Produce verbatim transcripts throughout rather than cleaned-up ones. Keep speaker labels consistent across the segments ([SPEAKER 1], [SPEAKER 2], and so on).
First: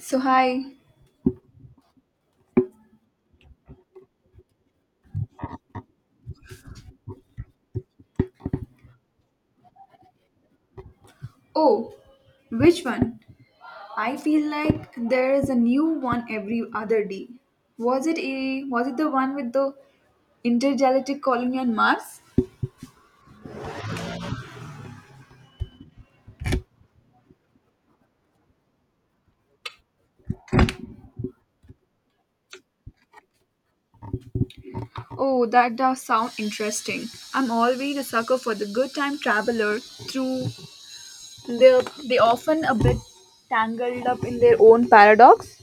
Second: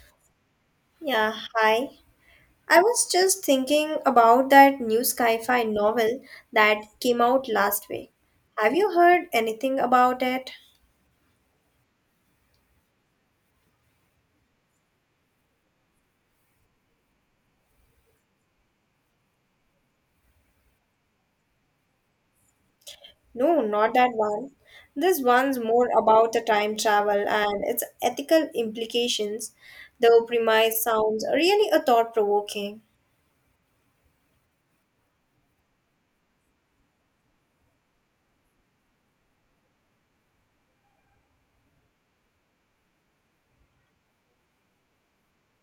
[SPEAKER 1] So, hi.
[SPEAKER 2] Yeah, hi. I was just thinking about that new sci-fi novel that came out last week. Have you heard anything about it?
[SPEAKER 1] Oh, which one? I feel like there is a new one every other day. Was it a was it the one with the intergalactic colony on Mars?
[SPEAKER 2] No, not that one. This one's more about the time travel and its ethical implications, though premise sounds really a thought-provoking.
[SPEAKER 1] Oh, that does sound interesting. I'm always a sucker for the good time traveler through they they often a bit tangled up in their own paradox.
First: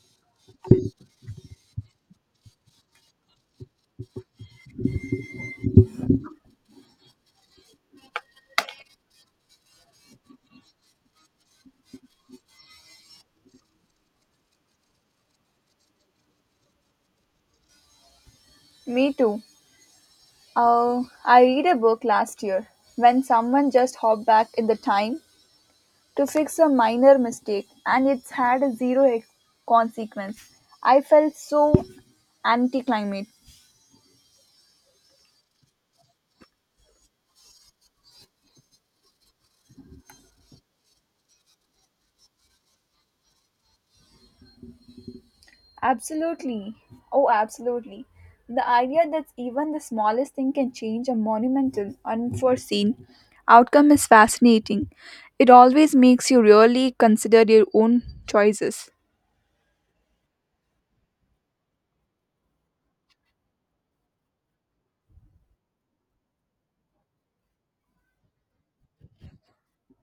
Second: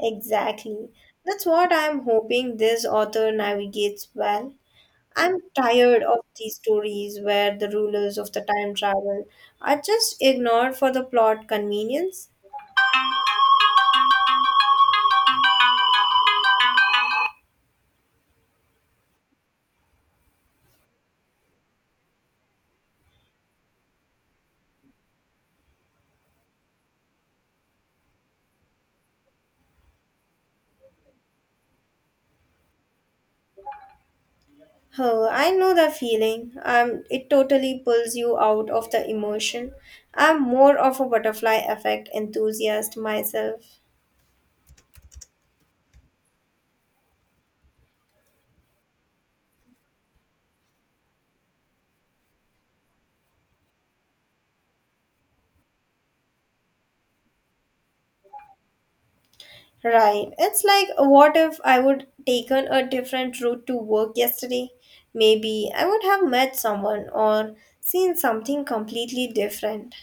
[SPEAKER 2] Exactly. That's what I'm hoping this author navigates well. I'm tired of these stories where the rulers of the time travel are just ignored for the plot convenience.
[SPEAKER 1] Me too. Uh, I read a book last year when someone just hopped back in the time to fix a minor mistake and it's had a zero ex- consequence. I felt so anticlimate.
[SPEAKER 2] Oh, I know the feeling. Um, it totally pulls you out of the emotion. I'm more of a butterfly effect enthusiast myself.
[SPEAKER 1] Absolutely. Oh, absolutely. The idea that even the smallest thing can change a monumental, unforeseen outcome is fascinating. It always makes you really consider your own choices.
[SPEAKER 2] Right. It's like what if I would taken a different route to work yesterday? Maybe I would have met someone or seen something completely different.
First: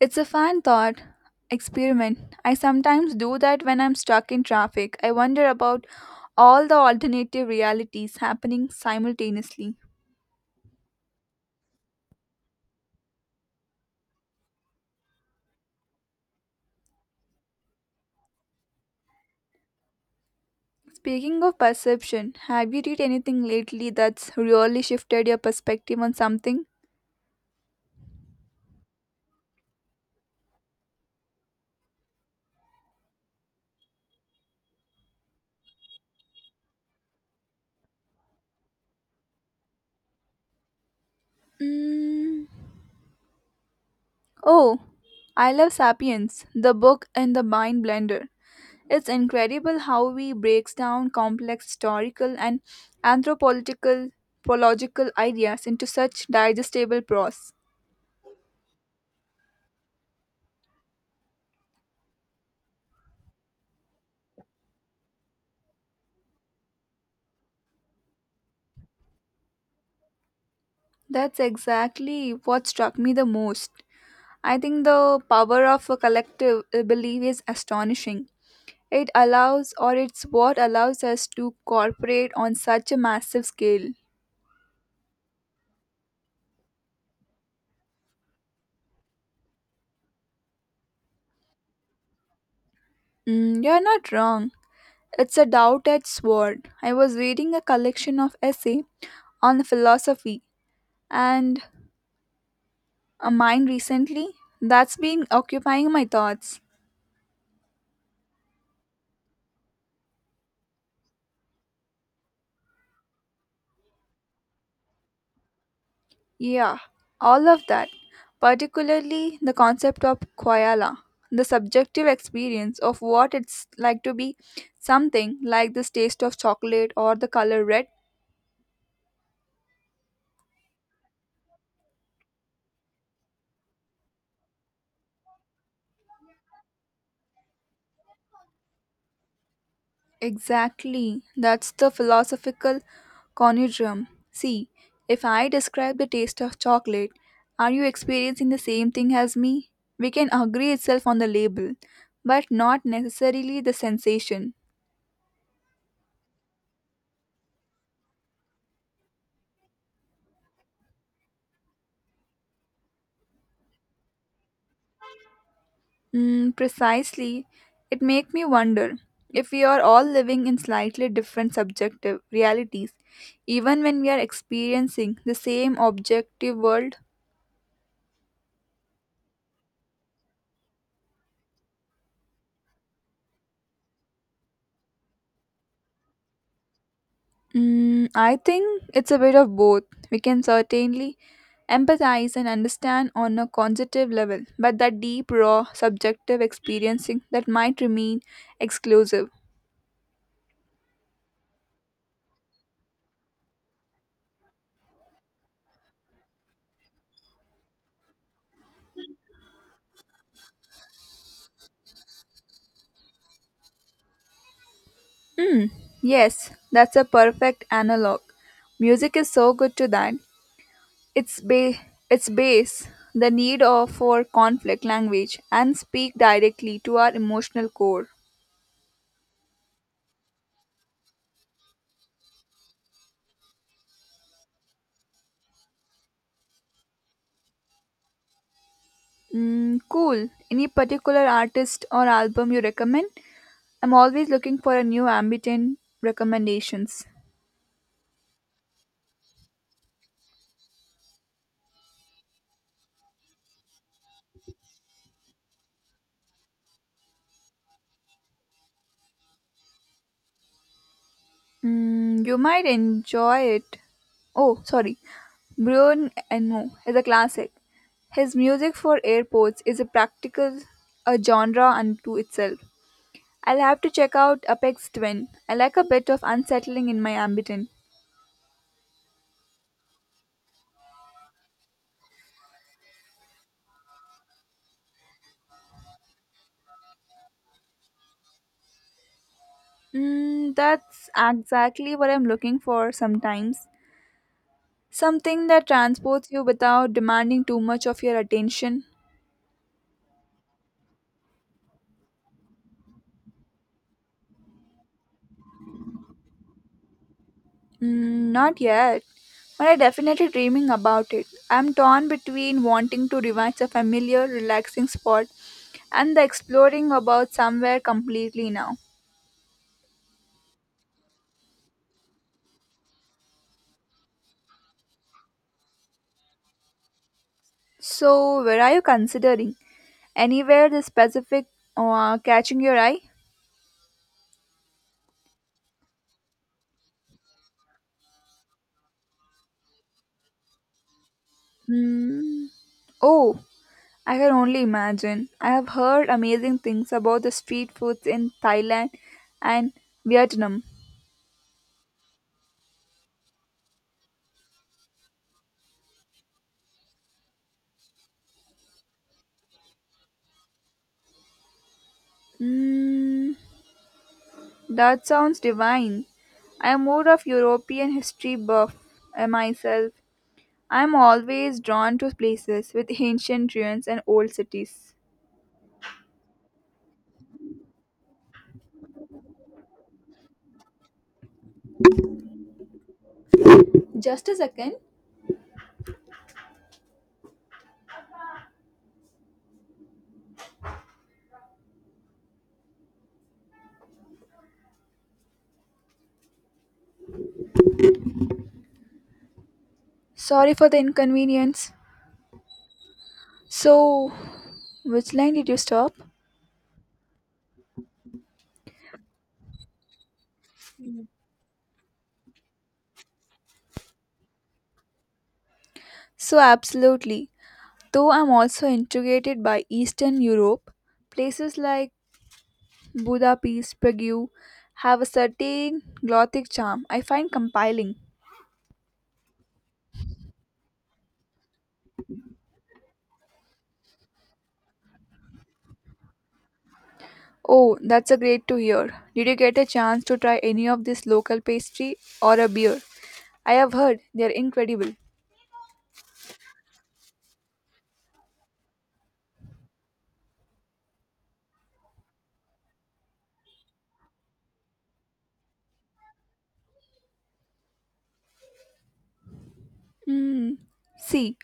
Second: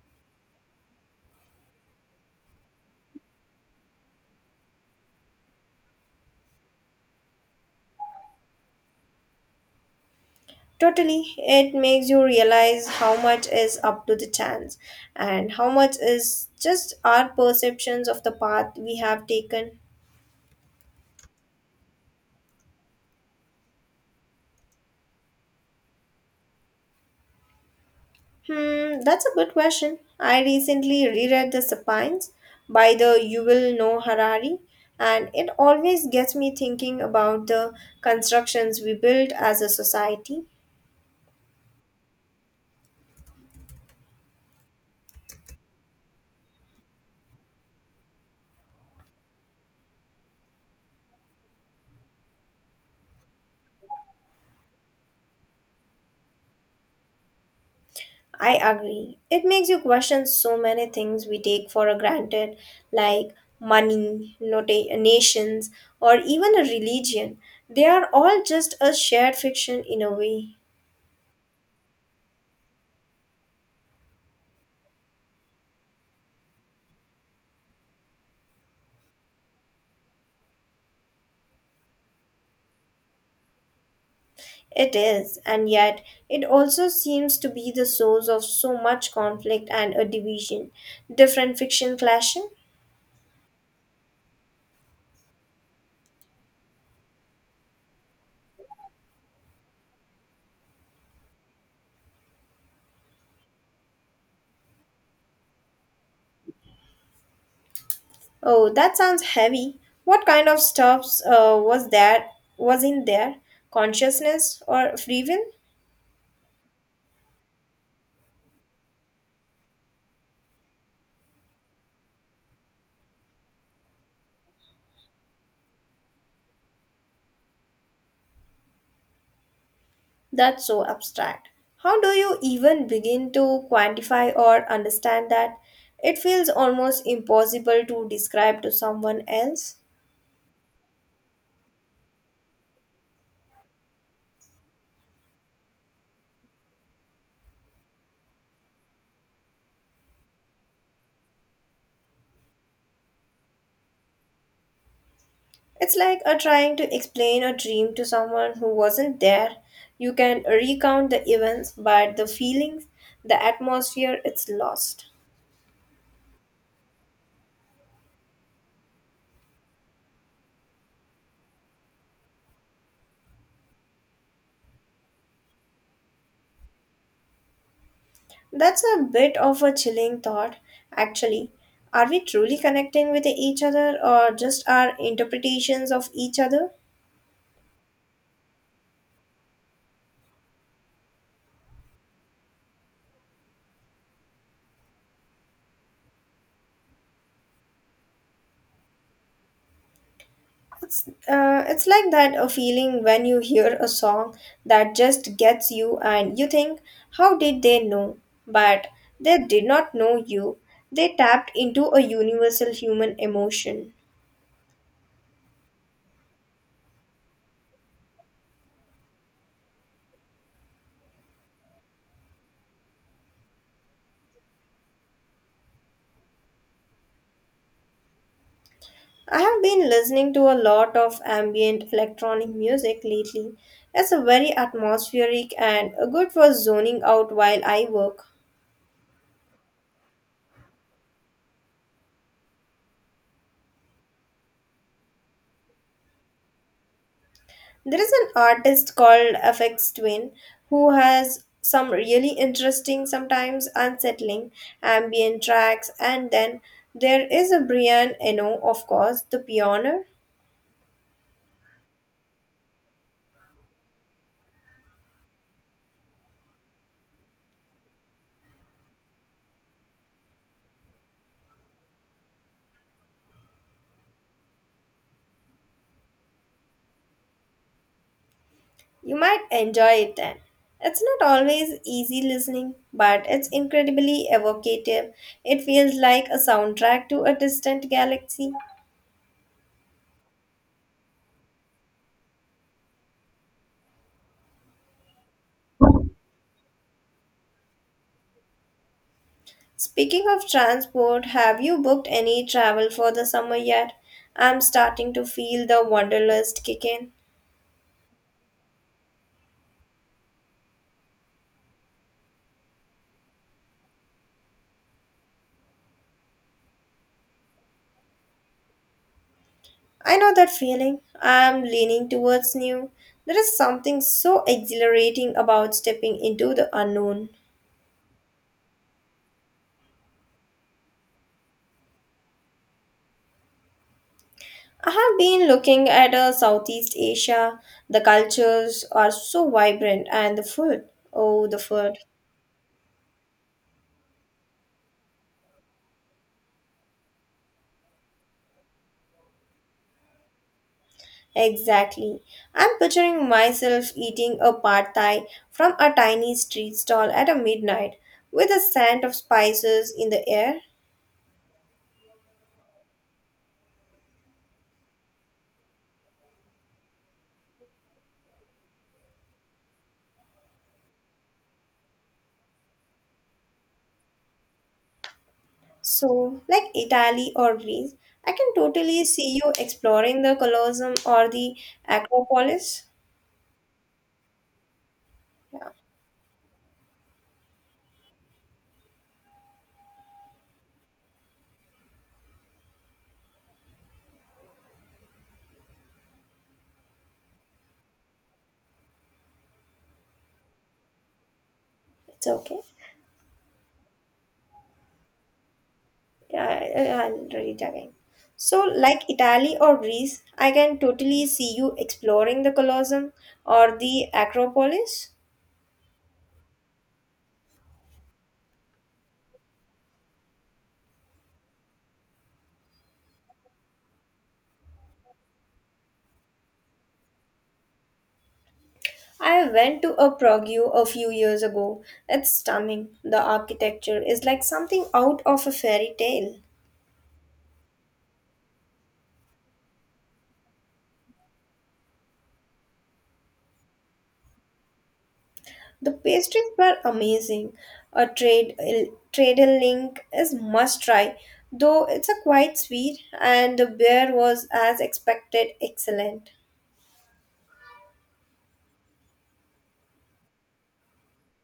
[SPEAKER 1] It's a fan thought experiment. I sometimes do that when I'm stuck in traffic. I wonder about all the alternative realities happening simultaneously.
[SPEAKER 2] Totally, it makes you realize how much is up to the chance and how much is just our perceptions of the path we have taken.
[SPEAKER 1] Speaking of perception, have you read anything lately that's really shifted your perspective on something?
[SPEAKER 2] Hmm, that's a good question. I recently reread The Sapiens* by the Yuval Noah Harari, and it always gets me thinking about the constructions we build as a society.
[SPEAKER 1] Mm. Oh, I love Sapiens, the book and the mind blender. It's incredible how he breaks down complex historical and anthropological pological ideas into such digestible prose.
[SPEAKER 2] I agree. It makes you question so many things we take for granted, like money, nota- nations, or even a religion. They are all just a shared fiction in a way.
[SPEAKER 1] That's exactly what struck me the most. I think the power of a collective uh, belief is astonishing. It allows, or it's what allows us to cooperate on such a massive scale.
[SPEAKER 2] It is, and yet it also seems to be the source of so much conflict and a division. Different fiction clashing.
[SPEAKER 1] Mm, you're not wrong. It's a doubt-edged sword. I was reading a collection of essay on philosophy, and a mind recently? That's been occupying my thoughts.
[SPEAKER 2] Oh, that sounds heavy. What kind of stuffs uh, was there? Was in there? Consciousness or free will?
[SPEAKER 1] Yeah, all of that. Particularly the concept of koala, the subjective experience of what it's like to be something like this taste of chocolate or the color red.
[SPEAKER 2] That's so abstract. How do you even begin to quantify or understand that? It feels almost impossible to describe to someone else.
[SPEAKER 1] Exactly, that's the philosophical conundrum. See, if I describe the taste of chocolate, are you experiencing the same thing as me? We can agree itself on the label, but not necessarily the sensation.
[SPEAKER 2] It's like a trying to explain a dream to someone who wasn't there. You can recount the events, but the feelings, the atmosphere, it's lost.
[SPEAKER 1] Mm, precisely. It makes me wonder if we are all living in slightly different subjective realities, even when we are experiencing the same objective world.
[SPEAKER 2] That's a bit of a chilling thought, actually. Are we truly connecting with each other or just our interpretations of each other?
[SPEAKER 1] Mm, I think it's a bit of both. We can certainly empathize and understand on a cognitive level, but that deep, raw, subjective experiencing that might remain exclusive.
[SPEAKER 2] It's, uh, it's like that a feeling when you hear a song that just gets you and you think, how did they know? But they did not know you. They tapped into a universal human emotion.
[SPEAKER 1] Yes, that's a perfect analog. Music is so good to that. its ba- its base the need of for conflict language and speak directly to our emotional core.
[SPEAKER 2] I have been listening to a lot of ambient electronic music lately. It's a very atmospheric and good for zoning out while I work.
[SPEAKER 1] Mm, cool, any particular artist or album you recommend? I'm always looking for a new ambient recommendations.
[SPEAKER 2] There is an artist called F X Twin who has some really interesting, sometimes unsettling ambient tracks, and then there is a Brian Eno, of course, the pioneer.
[SPEAKER 1] Mm, you might enjoy it. Oh, sorry. Brian Eno is a classic. His music for airports is a practical a genre unto itself. I'll have to check out Apex Twin. I like a bit of unsettling in my ambient.
[SPEAKER 2] You might enjoy it then. It's not always easy listening, but it's incredibly evocative. It feels like a soundtrack to a distant galaxy.
[SPEAKER 1] Mm, that's exactly what I'm looking for sometimes. Something that transports you without demanding too much of your attention.
[SPEAKER 2] Speaking of transport, have you booked any travel for the summer yet? I'm starting to feel the wanderlust kick in.
[SPEAKER 1] Mm, not yet, but I'm definitely dreaming about it. I'm torn between wanting to revise a familiar, relaxing spot and the exploring about somewhere completely now.
[SPEAKER 2] I know that feeling. I'm leaning towards new. There is something so exhilarating about stepping into the unknown.
[SPEAKER 1] So, where are you considering? Anywhere this specific uh, catching your eye?
[SPEAKER 2] I have been looking at uh, Southeast Asia. The cultures are so vibrant, and the food. Oh, the food.
[SPEAKER 1] Mm. Oh, I can only imagine. I have heard amazing things about the street foods in Thailand and Vietnam.
[SPEAKER 2] Exactly. I'm picturing myself eating a pad thai from a tiny street stall at a midnight with the scent of spices in the air.
[SPEAKER 1] Mm, that sounds divine. I am more of European history buff uh, myself. I am always drawn to places with ancient ruins and old cities.
[SPEAKER 2] So, like Italy or Greece, I can totally see you exploring the Colosseum or the Acropolis.
[SPEAKER 1] Just a second. Sorry for the inconvenience.
[SPEAKER 2] It's okay.
[SPEAKER 1] So, which line did you stop?
[SPEAKER 2] Yeah, I- I'll read it again. So, like Italy or Greece, I can totally see you exploring the Colosseum or the Acropolis.
[SPEAKER 1] So, absolutely. Though I'm also intrigued by Eastern Europe, places like Budapest, Prague have a certain Gothic charm I find compelling.
[SPEAKER 2] I went to a Prague a few years ago. It's stunning. The architecture is like something out of a fairy tale.
[SPEAKER 1] Oh, that's a great to hear. Did you get a chance to try any of this local pastry or a beer? I have heard they're incredible.
[SPEAKER 2] The pastries were amazing. A trade Tradle Link is must try, though it's a quite sweet, and the beer was as expected excellent.
[SPEAKER 1] Mm. See,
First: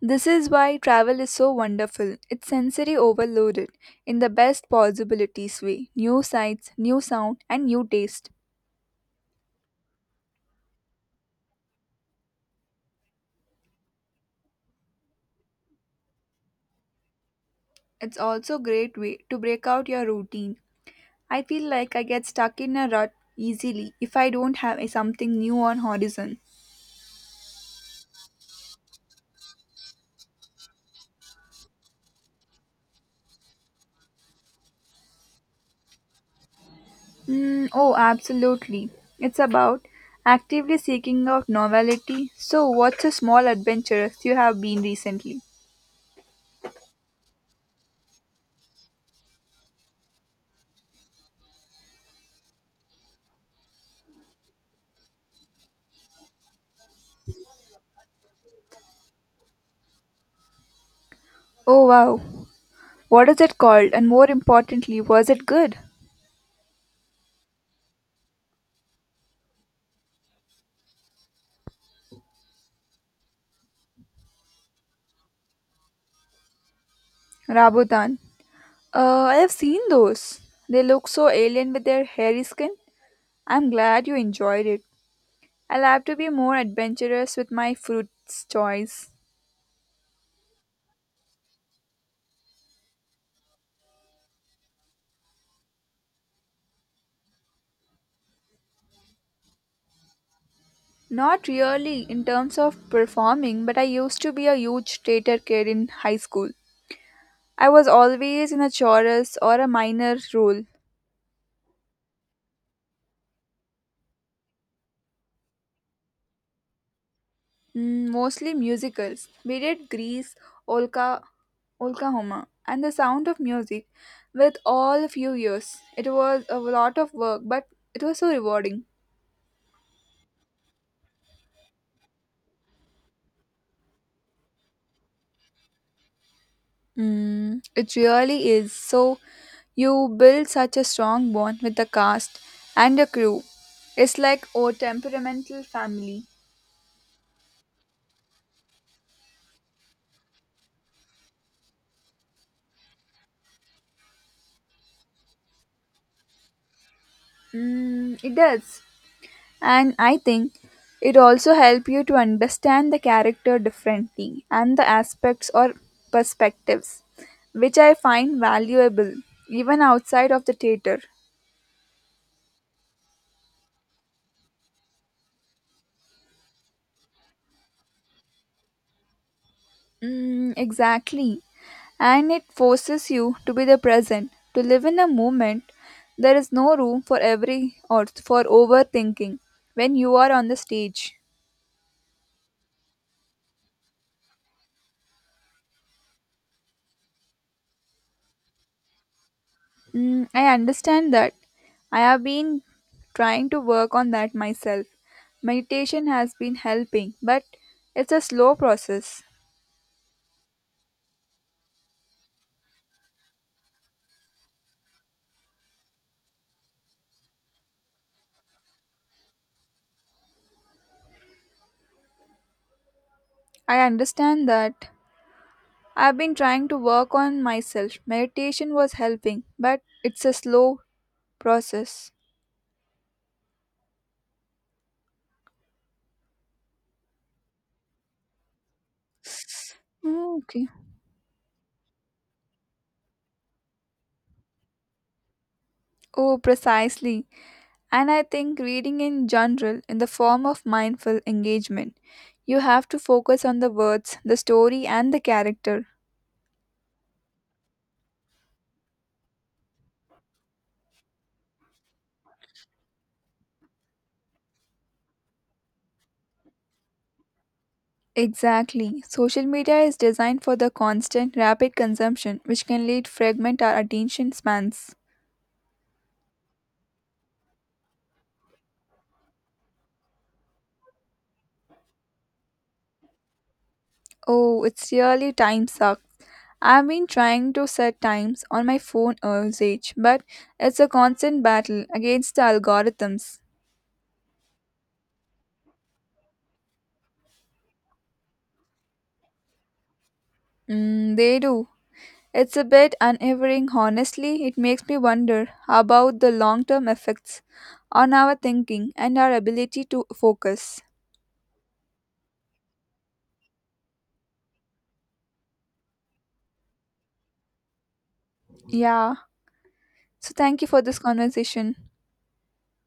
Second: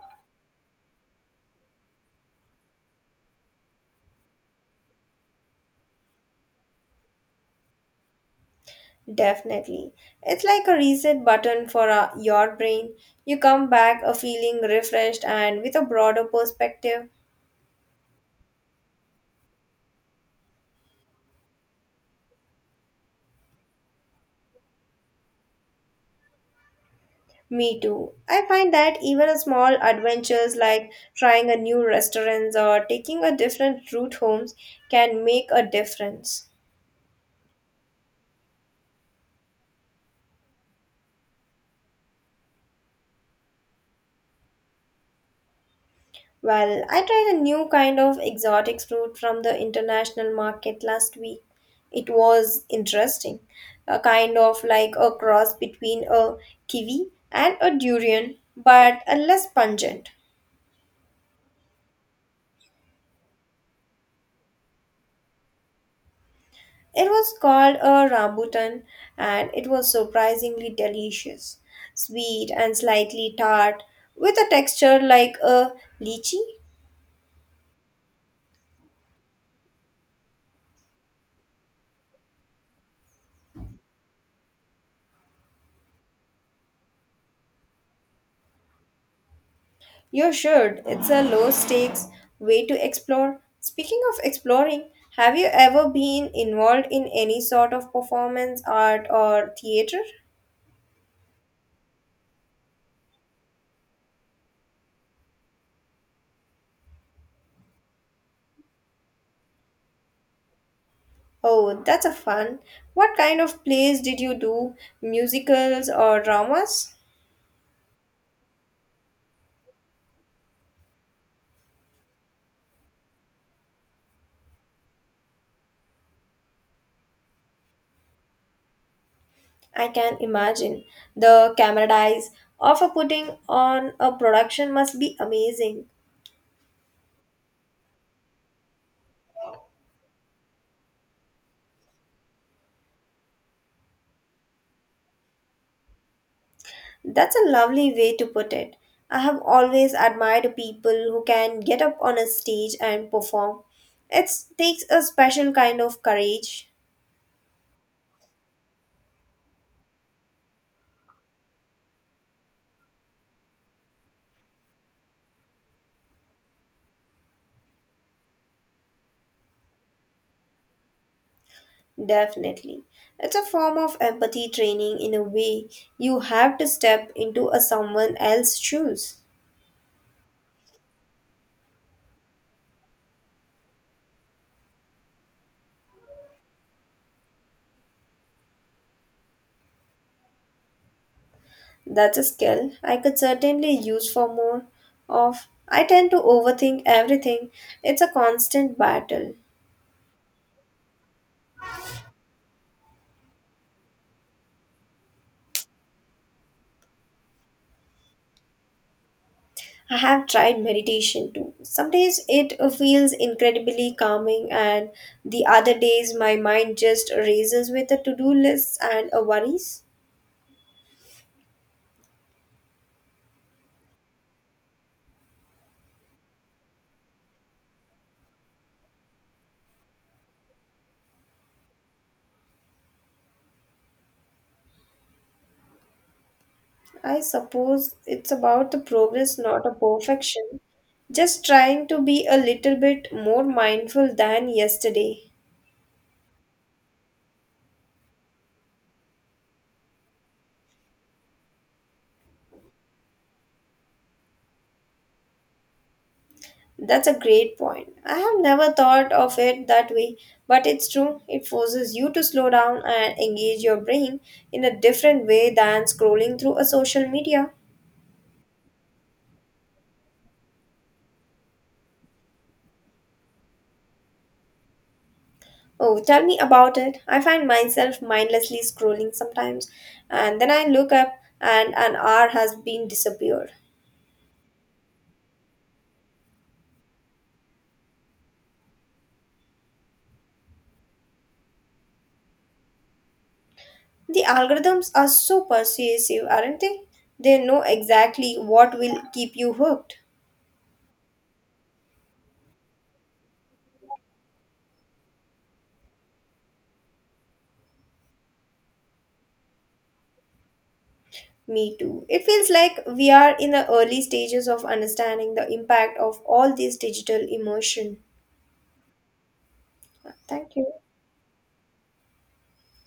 [SPEAKER 1] this is why travel is so wonderful. It's sensory overloaded in the best possibilities way. New sights, new sound, and new taste.
[SPEAKER 2] Definitely, it's like a reset button for uh, your brain. You come back a feeling refreshed and with a broader perspective.
[SPEAKER 1] It's also great way to break out your routine. I feel like I get stuck in a rut easily if I don't have a- something new on horizon.
[SPEAKER 2] Me too. I find that even a small adventures like trying a new restaurant or taking a different route homes can make a difference.
[SPEAKER 1] Mm, oh, absolutely. It's about actively seeking out novelty. So, what's a small adventure you have been recently?
[SPEAKER 2] Well, I tried a new kind of exotic fruit from the international market last week. It was interesting, a kind of like a cross between a kiwi and a durian, but a less pungent.
[SPEAKER 1] Oh wow. What is it called? And more importantly, was it good?
[SPEAKER 2] It was called a rambutan and it was surprisingly delicious, sweet and slightly tart, with a texture like a lychee.
[SPEAKER 1] Rabotan. Uh, I have seen those. They look so alien with their hairy skin. I'm glad you enjoyed it. I'll have to be more adventurous with my fruits choice.
[SPEAKER 2] You should. It's a low stakes way to explore. Speaking of exploring, have you ever been involved in any sort of performance art or theater?
[SPEAKER 1] Not really in terms of performing, but I used to be a huge theater kid in high school. I was always in a chorus or a minor role.
[SPEAKER 2] Oh, that's a fun. What kind of plays did you do? Musicals or dramas?
[SPEAKER 1] Mm, mostly musicals. We did Grease, Olka, Oklahoma, and The Sound of Music with all a few years. It was a lot of work, but it was so rewarding.
[SPEAKER 2] I can imagine. The camera dies of a putting on a production must be amazing.
[SPEAKER 1] Mm, it really is. So you build such a strong bond with the cast and the crew. It's like a temperamental family.
[SPEAKER 2] That's a lovely way to put it. I have always admired people who can get up on a stage and perform. It takes a special kind of courage,
[SPEAKER 1] Mm, it does. And I think it also helps you to understand the character differently and the aspects or perspectives, which I find valuable even outside of the theater.
[SPEAKER 2] definitely. It's a form of empathy training in a way. You have to step into a someone else's shoes.
[SPEAKER 1] Mm, exactly. And it forces you to be the present, to live in a moment. There is no room for every or for overthinking when you are on the stage.
[SPEAKER 2] That's a skill I could certainly use for more of. I tend to overthink everything. It's a constant battle.
[SPEAKER 1] Mm, I understand that. I have been trying to work on that myself. Meditation has been helping, but it's a slow process.
[SPEAKER 2] I have tried meditation too. Some days it uh, feels incredibly calming, and the other days my mind just races with the to do lists and uh, worries.
[SPEAKER 1] I understand that. I've been trying to work on myself. Meditation was helping, but it's a slow process.
[SPEAKER 2] I suppose it's about the progress, not a
[SPEAKER 1] Mm,
[SPEAKER 2] perfection.
[SPEAKER 1] okay.
[SPEAKER 2] Just trying to be a little bit more mindful than yesterday.
[SPEAKER 1] Oh, precisely. And I think reading in general, in the form of mindful engagement, you have to focus on the words, the story, and the character.
[SPEAKER 2] That's a great point. I have never thought of it that way, but it's true. It forces you to slow down and engage your brain in a different way than scrolling through a social media.
[SPEAKER 1] Exactly. Social media is designed for the constant, rapid consumption, which can lead fragment our attention spans.
[SPEAKER 2] Oh, tell me about it. I find myself mindlessly scrolling sometimes, and then I look up and an hour has been disappeared.
[SPEAKER 1] Oh, it's really time sucks. I've been trying to set times on my phone usage, but it's a constant battle against the algorithms.
[SPEAKER 2] The algorithms are so persuasive, aren't they? They know exactly what will keep you hooked.
[SPEAKER 1] Mm, they do. It's a bit unnerving, honestly. It makes me wonder about the long term effects on our thinking and our ability to focus.
[SPEAKER 2] Me too. It feels like we are in the early stages of understanding the impact of all this digital immersion.
[SPEAKER 1] Yeah, so
[SPEAKER 2] Thank
[SPEAKER 1] thank you
[SPEAKER 2] you.
[SPEAKER 1] for this conversation.